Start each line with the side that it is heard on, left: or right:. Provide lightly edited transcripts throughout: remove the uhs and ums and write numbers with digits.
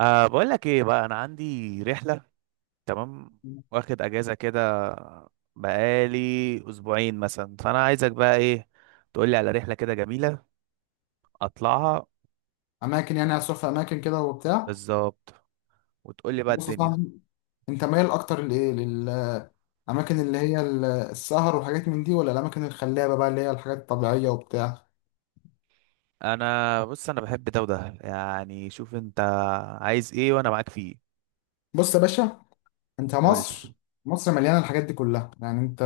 right: أه، بقول لك ايه بقى؟ انا عندي رحله، تمام، واخد اجازه كده، بقالي اسبوعين مثلا. فانا عايزك بقى ايه، تقول لي على رحله كده جميله اطلعها.
left: اماكن، يعني هتروح في اماكن كده وبتاع.
right: بالظبط، وتقول لي بقى
left: بص يا
right: الدنيا.
left: صاحبي، انت مايل اكتر لايه؟ للاماكن اللي هي السهر وحاجات من دي، ولا الاماكن الخلابه بقى اللي هي الحاجات الطبيعيه وبتاع؟
right: انا بص، انا بحب ده وده، يعني شوف انت عايز ايه وانا معاك فيه.
left: بص يا باشا، انت
right: قول لي.
left: مصر، مصر مليانه الحاجات دي كلها. يعني انت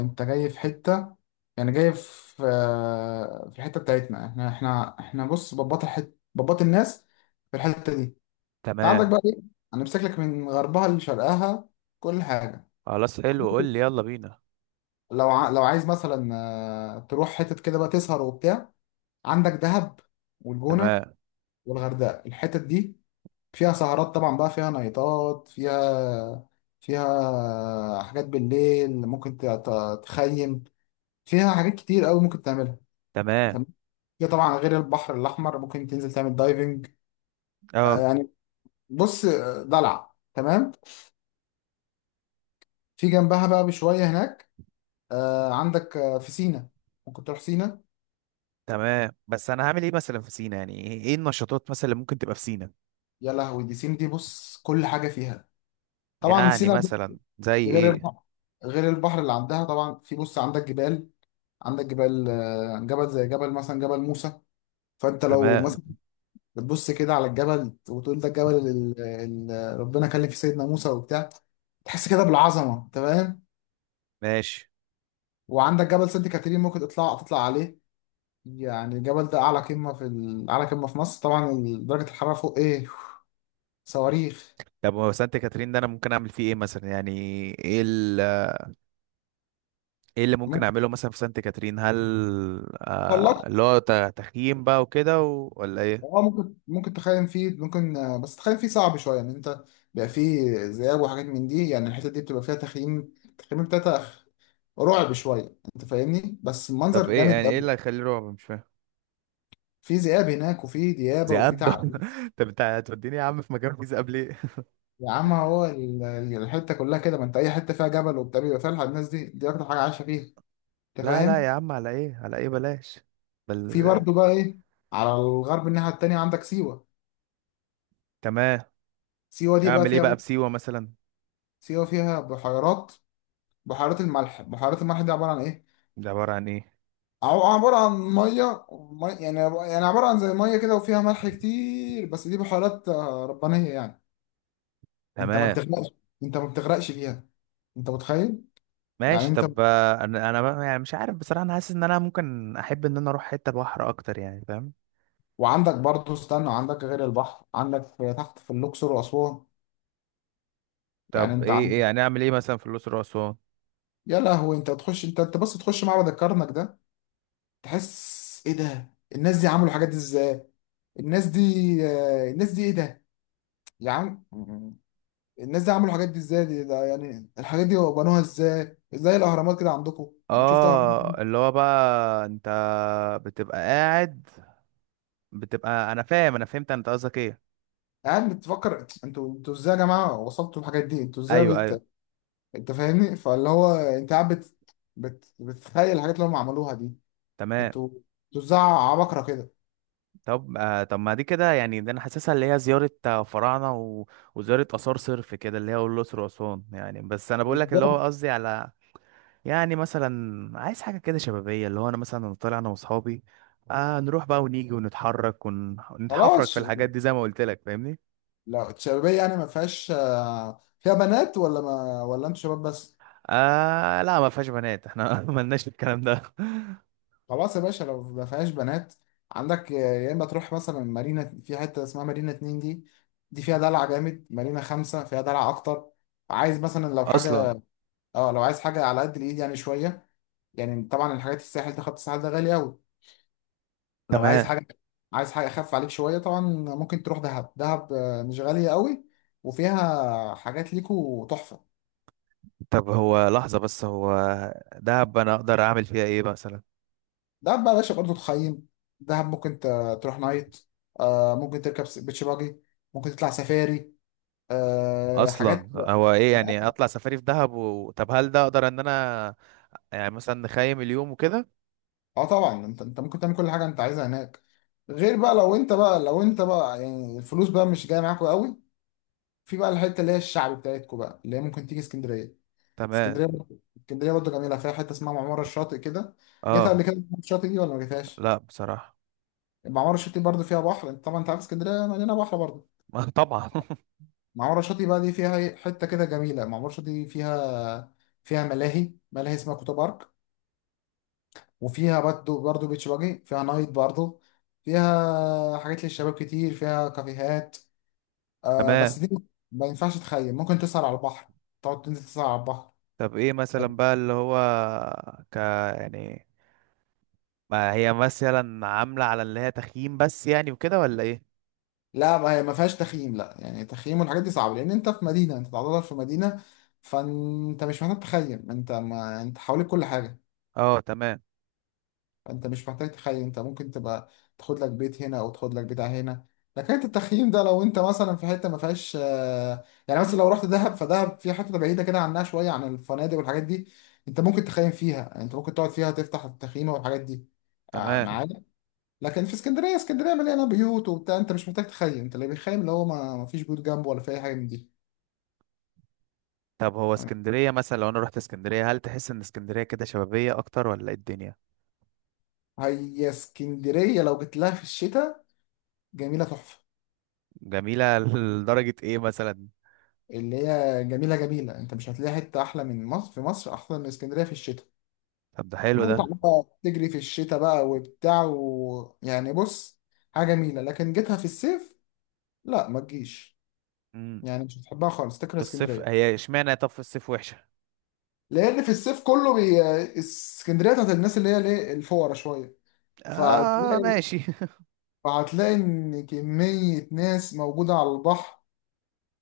left: انت جاي في حته، يعني جاي في في الحته بتاعتنا. احنا بص بباط الحت بباط الناس. في الحته دي انت عندك
right: تمام.
left: بقى ايه؟ انا لك من غربها لشرقها كل حاجه.
right: خلاص، حلو، قول لي، يلا بينا.
left: لو عايز مثلا تروح حتت كده بقى تسهر وبتاع، عندك دهب والجونة
right: تمام.
left: والغردقة. الحتت دي فيها سهرات طبعا بقى، فيها نايتات، فيها حاجات بالليل ممكن تخيم، فيها حاجات كتير قوي ممكن تعملها.
right: تمام.
left: تمام ده طبعا غير البحر الأحمر ممكن تنزل تعمل دايفنج.
right: اه.
left: يعني بص، دلع تمام. في جنبها بقى بشوية هناك عندك في سينا، ممكن تروح سينا.
right: تمام، بس انا هعمل ايه مثلا في سينا؟ يعني ايه إيه النشاطات مثلا اللي ممكن تبقى في سينا؟
left: يا لهوي، دي سينا دي، بص كل حاجة فيها. طبعا
right: يعني
left: سينا دي
right: مثلا زي
left: غير
right: ايه؟
left: البحر، غير البحر اللي عندها طبعا. في بص عندك جبال، عندك جبال جبل، زي جبل مثلا جبل موسى. فانت لو
right: تمام.
left: مثلا بتبص كده على الجبل وتقول ده الجبل اللي ربنا كلم فيه سيدنا موسى وبتاع، تحس كده بالعظمه، انت فاهم.
right: ماشي.
left: وعندك جبل سانت كاترين ممكن تطلع عليه. يعني الجبل ده اعلى قمه في اعلى قمه في مصر، طبعا درجه الحراره فوق، ايه، صواريخ.
right: طب هو سانت كاترين ده انا ممكن اعمل فيه ايه مثلا؟ يعني ايه ال- ايه اللي ممكن
left: ممكن
right: اعمله مثلا في سانت كاترين؟ هل آه
left: تطلق،
right: اللي هو تخييم بقى وكده ولا ايه؟
left: اه ممكن، تخيم فيه ممكن، بس تخيم فيه صعب شويه. يعني انت بيبقى فيه ذئاب وحاجات من دي، يعني الحته دي بتبقى فيها تخييم، التخييم بتاعتها رعب شويه، انت فاهمني، بس
right: طب
left: المنظر
right: ايه
left: جامد
right: يعني، ايه
left: قوي.
right: اللي هيخليه رعب؟ مش فاهم.
left: في ذئاب هناك، وفي ديابه، وفي
right: ذئاب؟
left: تعابين.
right: طب انت هتوديني يا عم في مكان فيه ذئاب ليه؟
left: يا عم هو الحته كلها كده، ما انت اي حته فيها جبل وبتاع بيبقى فيها الناس دي، دي اكتر حاجه عايشه فيها، انت
right: لا لا
left: فاهم.
right: يا عم، على ايه، على ايه، بلاش.
left: في
right: بل.
left: برضه بقى ايه، على الغرب الناحيه التانيه عندك سيوه.
right: تمام.
left: سيوه دي بقى
right: اعمل ايه
left: فيها،
right: بقى بسيوة مثلا؟
left: سيوه فيها بحيرات، بحيرات الملح. بحيرات الملح دي عباره عن ايه؟
right: ده عبارة عن ايه؟
left: عبارة عن مية يعني، عبارة عن زي مية كده وفيها ملح كتير، بس دي بحيرات ربانية يعني. انت ما
right: تمام.
left: بتغرقش، انت ما بتغرقش فيها، انت متخيل. يعني
right: ماشي.
left: انت،
right: طب انا بقى- يعني مش عارف بصراحه، انا حاسس ان انا ممكن احب ان انا اروح حته بحر اكتر، يعني فاهم؟
left: وعندك برضه، استنى، عندك غير البحر عندك في تحت، في الاقصر واسوان. يعني
right: طب
left: انت
right: ايه، ايه
left: عندك،
right: يعني، اعمل ايه مثلا في الاقصر واسوان؟
left: يا لهوي، انت تخش، انت بس تخش معبد الكرنك ده، تحس ايه ده، الناس دي عملوا الحاجات دي ازاي؟ الناس دي، الناس دي، ايه ده يا عم، الناس دي عملوا الحاجات دي ازاي؟ دي ده، يعني الحاجات دي بنوها ازاي؟ ازاي الاهرامات كده عندكم؟ شفت الاهرامات
right: اه
left: دي؟
right: اللي هو بقى انت بتبقى قاعد، بتبقى- انا فاهم، انا فهمت انت قصدك ايه.
left: قاعد بتفكر انتوا، ازاي يا جماعه وصلتوا الحاجات دي؟ انتوا ازاي
right: ايوه ايوه.
left: انت فاهمني. فاللي هو انت قاعد بتخيل الحاجات اللي هم عملوها دي.
right: تمام.
left: انتوا، ازاي عبقرة كده؟
right: طب آه، طب ما دي كده يعني، ده انا حاسسها اللي هي زياره فراعنه وزياره اثار صرف كده، اللي هي الاقصر واسوان يعني. بس انا بقول لك اللي هو
left: بالظبط،
right: قصدي على، يعني مثلا عايز حاجة كده شبابية، اللي هو أنا مثلا طالع أنا وأصحابي، آه، نروح بقى ونيجي ونتحرك ونتحفرك
left: خلاص.
right: في الحاجات دي، زي ما قلت لك فاهمني.
left: لا الشبابيه يعني ما فيهاش فيها بنات، ولا ما، ولا انتوا شباب بس؟
right: آه لا، ما فيهاش بنات احنا، ملناش في الكلام ده.
left: خلاص يا باشا، لو ما فيهاش بنات، عندك يا اما تروح مثلا مارينا، في حته اسمها مارينا اتنين، دي دي فيها دلع جامد. مارينا خمسة فيها دلع اكتر. عايز مثلا لو
right: أصلا.
left: حاجه، اه لو عايز حاجه على قد الايد يعني شويه. يعني طبعا الحاجات الساحل ده، خط الساحل ده غالي قوي. لو عايز
right: تمام.
left: حاجه، عايز حاجه اخف عليك شويه، طبعا ممكن تروح دهب. دهب مش غاليه قوي، وفيها حاجات ليكو تحفه.
right: طب هو لحظة بس، هو دهب أنا أقدر أعمل فيها إيه مثلا؟
left: دهب بقى يا باشا برضه تخيم، دهب ممكن تروح نايت، ممكن تركب بيتش باجي، ممكن تطلع سفاري، أه
right: أصلا
left: حاجات.
right: هو إيه يعني أطلع سفاري في دهب طب هل ده أقدر إن أنا يعني مثلا نخيم اليوم وكده؟
left: اه طبعا، انت ممكن تعمل كل حاجه انت عايزها هناك. غير بقى، لو انت بقى، لو انت بقى يعني الفلوس بقى مش جايه معاكوا قوي، في بقى الحته اللي هي الشعب بتاعتكوا بقى، اللي هي ممكن تيجي اسكندريه.
right: تمام.
left: اسكندريه برضه، اسكندريه برضه جميله، فيها حته اسمها معمار الشاطئ كده. جيتها
right: اه.
left: قبل كده الشاطئ دي ولا ما جيتهاش؟
right: لا بصراحة.
left: معمار الشاطئ برضه فيها بحر، طبعا انت عارف اسكندريه مليانه بحر برضه.
right: طبعا.
left: معمار الشاطئ بقى دي فيها ايه؟ حته كده جميله. معمار الشاطئ دي فيها، فيها ملاهي، ملاهي اسمها كوتا بارك، وفيها برضو، بيتش باجي، فيها نايت برضو، فيها حاجات للشباب كتير، فيها كافيهات. آه
right: تمام.
left: بس دي ما ينفعش تخيم، ممكن تسهر على البحر، تقعد تنزل تسهر على البحر.
right: طب ايه مثلا بقى اللي هو، ك، يعني ما هي مثلا عاملة على اللي هي تخييم بس يعني وكده ولا ايه؟
left: لا ما هي ما فيهاش تخييم، لا، يعني التخييم والحاجات دي صعبة، لأن أنت في مدينة، أنت تعتبر في مدينة. فأنت مش محتاج تخيم، أنت ما أنت حواليك كل حاجة.
right: اه تمام.
left: انت مش محتاج تخيم، انت ممكن تبقى تاخد لك بيت هنا، او تاخد لك بتاع هنا. لكن التخييم ده لو انت مثلا في حته ما فيهاش يعني مثلا لو رحت دهب، فدهب في حته بعيده كده عنها شويه عن الفنادق والحاجات دي، انت ممكن تخيم فيها، يعني انت ممكن تقعد فيها تفتح التخييم والحاجات دي
right: تمام.
left: معانا. لكن في اسكندريه، اسكندريه مليانه بيوت وبتاع، انت مش محتاج تخيم، انت اللي بيخيم اللي هو ما فيش بيوت جنبه، ولا في اي حاجه من دي.
right: طب هو
left: آه،
right: اسكندرية مثلا لو انا رحت اسكندرية، هل تحس ان اسكندرية كده شبابية اكتر ولا ايه الدنيا؟
left: هي اسكندريه لو جيت لها في الشتاء، جميله تحفه.
right: جميلة؟ لدرجة ايه مثلا؟
left: اللي هي جميلة، انت مش هتلاقي حتة احلى من مصر، في مصر احلى من اسكندرية في الشتاء.
right: طب ده حلو
left: متعة
right: ده.
left: بقى تجري في الشتاء بقى وبتاع و... يعني بص، حاجة جميلة. لكن جيتها في الصيف، لا ما تجيش.
right: امم
left: يعني مش هتحبها خالص، تكره
right: في الصيف؟
left: اسكندرية.
right: هي اشمعنى طب في الصيف وحشة؟
left: لان في الصيف اسكندرية بتاعت الناس اللي هي الايه الفقرا شوية.
right: اه
left: فهتلاقي،
right: ماشي.
left: ان كمية ناس موجودة على البحر،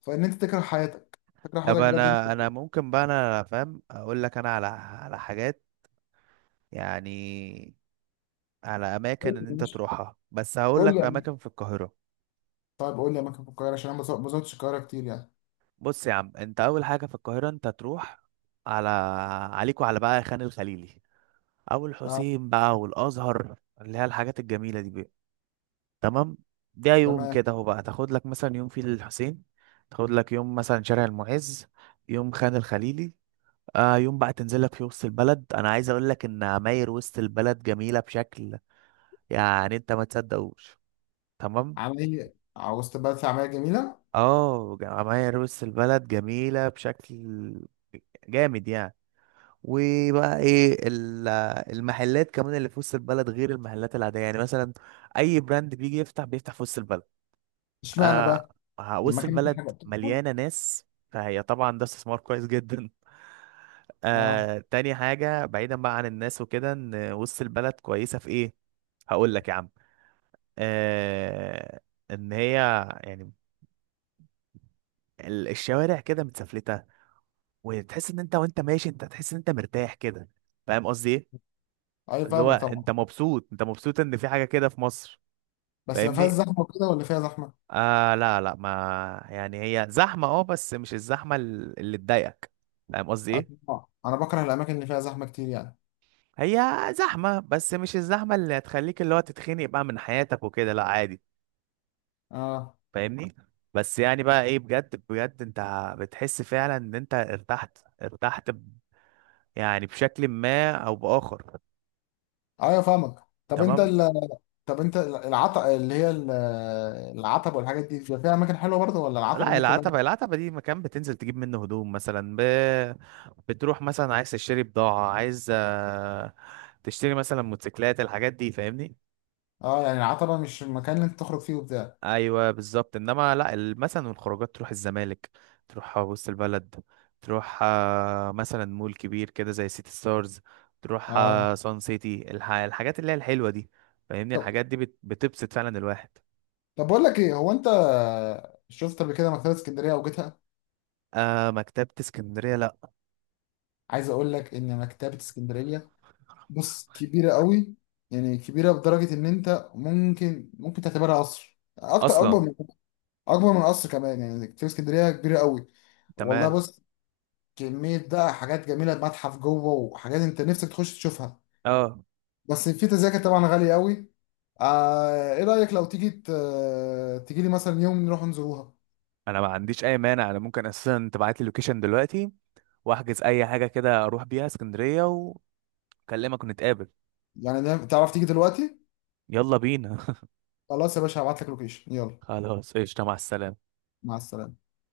left: فان انت تكره حياتك، تكره
right: طب
left: حياتك بجد
right: انا،
left: انت.
right: انا ممكن بقى انا فاهم اقول لك انا على، على حاجات يعني، على اماكن ان انت تروحها. بس هقول
left: قول
right: لك
left: لي
right: في
left: يعني.
right: اماكن في القاهره.
left: طيب قول لي اماكن في القاهره، عشان انا ما ما زرتش القاهره كتير يعني.
right: بص يا عم، انت اول حاجه في القاهره انت تروح على، عليك وعلى بقى خان الخليلي، او
left: اه
right: الحسين بقى والازهر، اللي هي الحاجات الجميله دي بقى. تمام. ده يوم
left: تمام.
right: كده اهو بقى، تاخد لك مثلا يوم في الحسين، تاخد لك يوم مثلا شارع المعز، يوم خان الخليلي. آه، يوم بقى تنزل لك في وسط البلد. انا عايز اقول لك ان عماير وسط البلد جميله بشكل يعني انت ما تصدقوش. تمام.
left: عمليه، عاوز تبقى في عمليه جميله.
right: اه، جمعية روس البلد جميلة بشكل جامد يعني. وبقى المحلات كمان اللي في وسط البلد غير المحلات العادية، يعني مثلا اي براند بيجي يفتح، بيفتح في وسط البلد.
left: اشمعنى
right: آه.
left: بقى؟ لما
right: وسط
left: كان في
right: البلد
left: حاجه بتحصل.
right: مليانة ناس، فهي طبعا ده استثمار كويس جدا.
left: اه،
right: آه، تاني حاجة بعيدا بقى عن الناس وكده، ان وسط البلد كويسة في ايه، هقول لك يا عم. آه، ان هي يعني الشوارع كده متسفلتة، وتحس ان انت وانت ماشي انت تحس ان انت مرتاح كده، فاهم قصدي ايه؟
left: اي
right: اللي هو
left: فاهمك طبعا.
right: انت مبسوط، انت مبسوط ان في حاجه كده في مصر.
left: بس ما فيهاش
right: فاهمني؟
left: زحمه وكده ولا فيها زحمه؟
right: آه لا لا، ما يعني هي زحمه اه، بس مش اللي تضايقك، فاهم قصدي
left: آه،
right: ايه؟
left: طبعاً. انا بكره الاماكن اللي فيها زحمه كتير يعني.
right: هي زحمه، بس مش الزحمه اللي هتخليك اللي هو تتخنق بقى من حياتك وكده، لا عادي.
left: اه
right: فاهمني؟ بس يعني بقى ايه، بجد بجد انت بتحس فعلا ان انت ارتحت، يعني بشكل ما او باخر.
left: ايوه فاهمك. طب انت
right: تمام.
left: طب انت العتب اللي هي العتبه والحاجات دي بيبقى فيها اماكن حلوه برضه، ولا العتبه
right: لا،
left: دي كلها،
right: العتبة، العتبة دي مكان بتنزل تجيب منه هدوم مثلا، بتروح مثلا عايز تشتري بضاعة، عايز تشتري مثلا موتوسيكلات، الحاجات دي، فاهمني؟
left: اه، يعني العتبه مش المكان اللي انت تخرج فيه وبتاع؟
right: ايوه بالظبط. انما لا، مثلا الخروجات تروح الزمالك، تروح وسط البلد، تروح مثلا مول كبير كده زي سيتي ستارز، تروح
left: اه
right: سان سيتي، الحاجات اللي هي الحلوة دي، فاهمني؟
left: طب،
right: الحاجات دي بتبسط فعلا الواحد.
left: بقول لك ايه، هو انت شفت قبل كده مكتبه اسكندريه او جيتها؟
right: آه، مكتبة اسكندرية، لا.
left: عايز اقول لك ان مكتبة اسكندرية، بص كبيرة قوي، يعني كبيرة بدرجة ان انت ممكن، تعتبرها قصر، اكتر، اكبر
right: اصلا.
left: من، اكبر من قصر كمان. يعني مكتبة اسكندرية كبيرة قوي، والله.
right: تمام.
left: بص كمية بقى حاجات جميلة، متحف جوه وحاجات انت نفسك تخش تشوفها،
right: اه
left: بس في تذاكر طبعا غالية قوي. آه، ايه رأيك لو تيجي، تيجي لي مثلا يوم نروح نزوروها؟
right: انا ما عنديش اي مانع، انا ممكن اساسا تبعت لي اللوكيشن دلوقتي واحجز اي حاجه كده اروح بيها اسكندريه واكلمك ونتقابل.
left: يعني نعم، تعرف تيجي دلوقتي؟
right: يلا بينا.
left: خلاص يا باشا، هبعت لك لوكيشن، يلا.
right: خلاص قشطه، مع السلامه.
left: مع السلامة.